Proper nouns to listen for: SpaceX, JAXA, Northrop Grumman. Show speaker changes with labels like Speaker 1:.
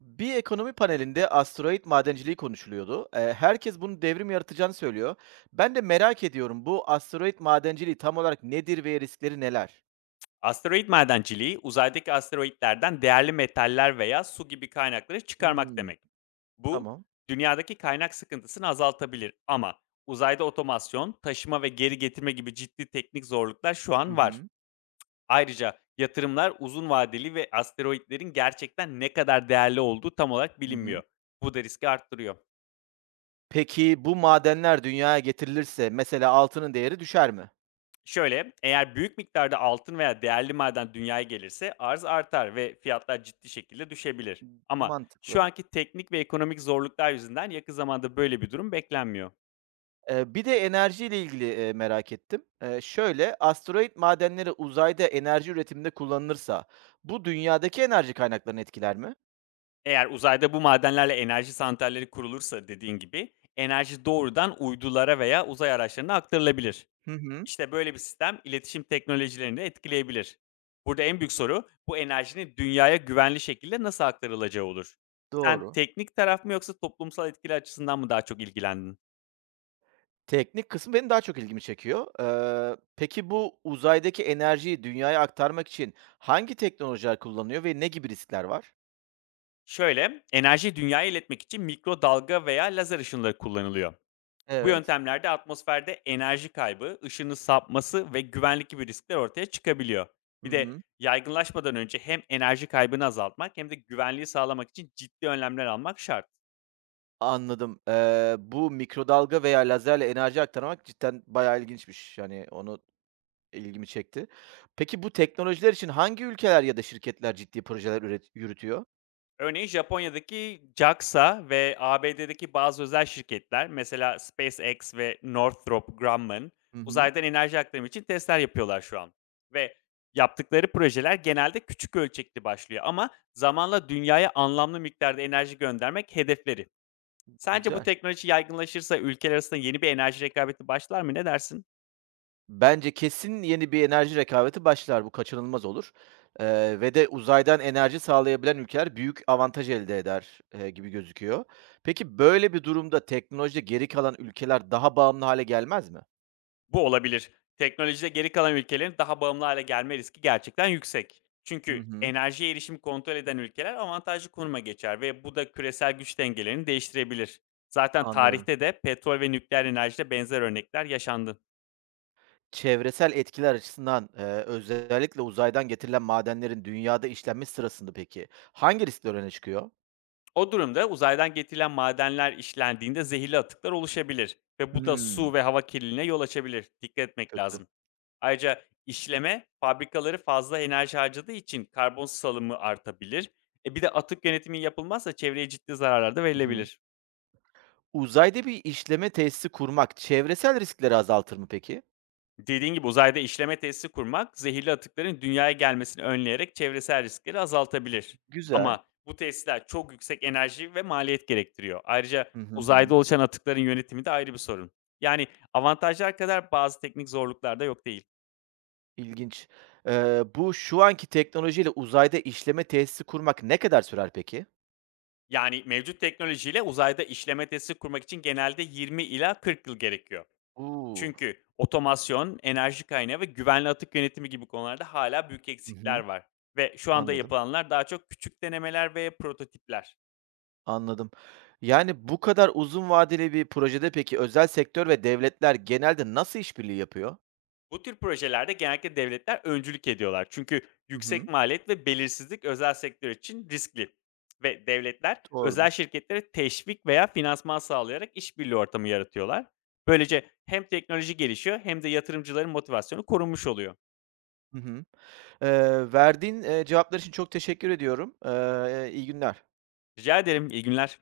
Speaker 1: Bir ekonomi panelinde asteroid madenciliği konuşuluyordu. Herkes bunun devrim yaratacağını söylüyor. Ben de merak ediyorum, bu asteroid madenciliği tam olarak nedir ve riskleri neler?
Speaker 2: Asteroid madenciliği, uzaydaki asteroidlerden değerli metaller veya su gibi kaynakları çıkarmak
Speaker 1: Hımm.
Speaker 2: demek. Bu,
Speaker 1: Tamam.
Speaker 2: dünyadaki kaynak sıkıntısını azaltabilir ama uzayda otomasyon, taşıma ve geri getirme gibi ciddi teknik zorluklar şu
Speaker 1: Hı
Speaker 2: an var.
Speaker 1: hı.
Speaker 2: Ayrıca yatırımlar uzun vadeli ve asteroidlerin gerçekten ne kadar değerli olduğu tam olarak
Speaker 1: Hı
Speaker 2: bilinmiyor.
Speaker 1: hı.
Speaker 2: Bu da riski arttırıyor.
Speaker 1: Peki bu madenler dünyaya getirilirse mesela altının değeri düşer mi?
Speaker 2: Şöyle, eğer büyük miktarda altın veya değerli maden dünyaya gelirse arz artar ve fiyatlar ciddi şekilde düşebilir. Ama şu
Speaker 1: Mantıklı.
Speaker 2: anki teknik ve ekonomik zorluklar yüzünden yakın zamanda böyle bir durum beklenmiyor.
Speaker 1: Bir de enerjiyle ilgili merak ettim. Şöyle, asteroid madenleri uzayda enerji üretiminde kullanılırsa bu dünyadaki enerji kaynaklarını etkiler mi?
Speaker 2: Eğer uzayda bu madenlerle enerji santralleri kurulursa dediğin gibi enerji doğrudan uydulara veya uzay araçlarına aktarılabilir.
Speaker 1: Hı hı.
Speaker 2: İşte böyle bir sistem iletişim teknolojilerini de etkileyebilir. Burada en büyük soru bu enerjinin dünyaya güvenli şekilde nasıl aktarılacağı olur. Sen
Speaker 1: Doğru.
Speaker 2: teknik taraf mı yoksa toplumsal etkili açısından mı daha çok ilgilendin?
Speaker 1: Teknik kısmı benim daha çok ilgimi çekiyor. Peki bu uzaydaki enerjiyi dünyaya aktarmak için hangi teknolojiler kullanıyor ve ne gibi riskler var?
Speaker 2: Şöyle, enerjiyi dünyaya iletmek için mikrodalga veya lazer ışınları kullanılıyor. Bu
Speaker 1: Evet.
Speaker 2: yöntemlerde atmosferde enerji kaybı, ışının sapması ve güvenlik gibi riskler ortaya çıkabiliyor. Bir
Speaker 1: Hı
Speaker 2: de
Speaker 1: hı.
Speaker 2: yaygınlaşmadan önce hem enerji kaybını azaltmak hem de güvenliği sağlamak için ciddi önlemler almak şart.
Speaker 1: Anladım. Bu mikrodalga veya lazerle enerji aktarmak cidden bayağı ilginçmiş. Yani onu ilgimi çekti. Peki bu teknolojiler için hangi ülkeler ya da şirketler ciddi projeler yürütüyor?
Speaker 2: Örneğin Japonya'daki JAXA ve ABD'deki bazı özel şirketler mesela SpaceX ve Northrop Grumman
Speaker 1: Hı hı.
Speaker 2: uzaydan enerji aktarımı için testler yapıyorlar şu an. Ve yaptıkları projeler genelde küçük ölçekli başlıyor ama zamanla dünyaya anlamlı miktarda enerji göndermek hedefleri. Sence bu
Speaker 1: Güzel.
Speaker 2: teknoloji yaygınlaşırsa ülkeler arasında yeni bir enerji rekabeti başlar mı? Ne dersin?
Speaker 1: Bence kesin yeni bir enerji rekabeti başlar. Bu kaçınılmaz olur, ve de uzaydan enerji sağlayabilen ülkeler büyük avantaj elde eder, gibi gözüküyor. Peki böyle bir durumda teknolojide geri kalan ülkeler daha bağımlı hale gelmez mi?
Speaker 2: Bu olabilir. Teknolojide geri kalan ülkelerin daha bağımlı hale gelme riski gerçekten yüksek.
Speaker 1: Hı
Speaker 2: Çünkü
Speaker 1: hı,
Speaker 2: enerjiye erişimi kontrol eden ülkeler avantajlı konuma geçer ve bu da küresel güç dengelerini değiştirebilir. Zaten
Speaker 1: anlıyorum.
Speaker 2: tarihte de petrol ve nükleer enerjide benzer örnekler yaşandı.
Speaker 1: Çevresel etkiler açısından, özellikle uzaydan getirilen madenlerin dünyada işlenmesi sırasında peki hangi riskler öne çıkıyor?
Speaker 2: O durumda uzaydan getirilen madenler işlendiğinde zehirli atıklar oluşabilir ve bu da su
Speaker 1: Hımm,
Speaker 2: ve hava kirliliğine yol açabilir. Dikkat etmek
Speaker 1: kötü.
Speaker 2: lazım. Ayrıca işleme fabrikaları fazla enerji harcadığı için karbon salımı artabilir. Bir de atık yönetimi yapılmazsa çevreye ciddi zararlar da
Speaker 1: Hı hı.
Speaker 2: verilebilir.
Speaker 1: Uzayda bir işleme tesisi kurmak çevresel riskleri azaltır mı peki?
Speaker 2: Dediğin gibi uzayda işleme tesisi kurmak zehirli atıkların dünyaya gelmesini önleyerek çevresel riskleri azaltabilir.
Speaker 1: Güzel.
Speaker 2: Ama bu tesisler çok yüksek enerji ve maliyet gerektiriyor. Ayrıca
Speaker 1: Hı hı,
Speaker 2: uzayda
Speaker 1: hı.
Speaker 2: oluşan atıkların yönetimi de ayrı bir sorun. Yani avantajlar kadar bazı teknik zorluklar da yok değil.
Speaker 1: İlginç. Bu şu anki teknolojiyle uzayda işleme tesisi kurmak ne kadar sürer peki?
Speaker 2: Yani mevcut teknolojiyle uzayda işleme tesisi kurmak için genelde 20 ila 40 yıl gerekiyor.
Speaker 1: Oo.
Speaker 2: Çünkü otomasyon, enerji kaynağı ve güvenli atık yönetimi gibi konularda hala büyük
Speaker 1: Hı
Speaker 2: eksikler
Speaker 1: hı.
Speaker 2: var ve şu anda
Speaker 1: Anladım,
Speaker 2: yapılanlar daha çok küçük denemeler ve prototipler.
Speaker 1: anladım. Yani, bu kadar uzun vadeli bir projede peki özel sektör ve devletler genelde nasıl işbirliği yapıyor?
Speaker 2: Bu tür projelerde genellikle devletler öncülük ediyorlar. Çünkü
Speaker 1: Hı
Speaker 2: yüksek
Speaker 1: hı.
Speaker 2: maliyet ve belirsizlik özel sektör için riskli ve devletler özel
Speaker 1: Doğrudur.
Speaker 2: şirketlere teşvik veya finansman sağlayarak işbirliği ortamı yaratıyorlar. Böylece hem teknoloji gelişiyor hem de yatırımcıların motivasyonu korunmuş oluyor.
Speaker 1: Hı hı. Verdiğin cevaplar için çok teşekkür ediyorum. İyi günler.
Speaker 2: Rica ederim, iyi günler.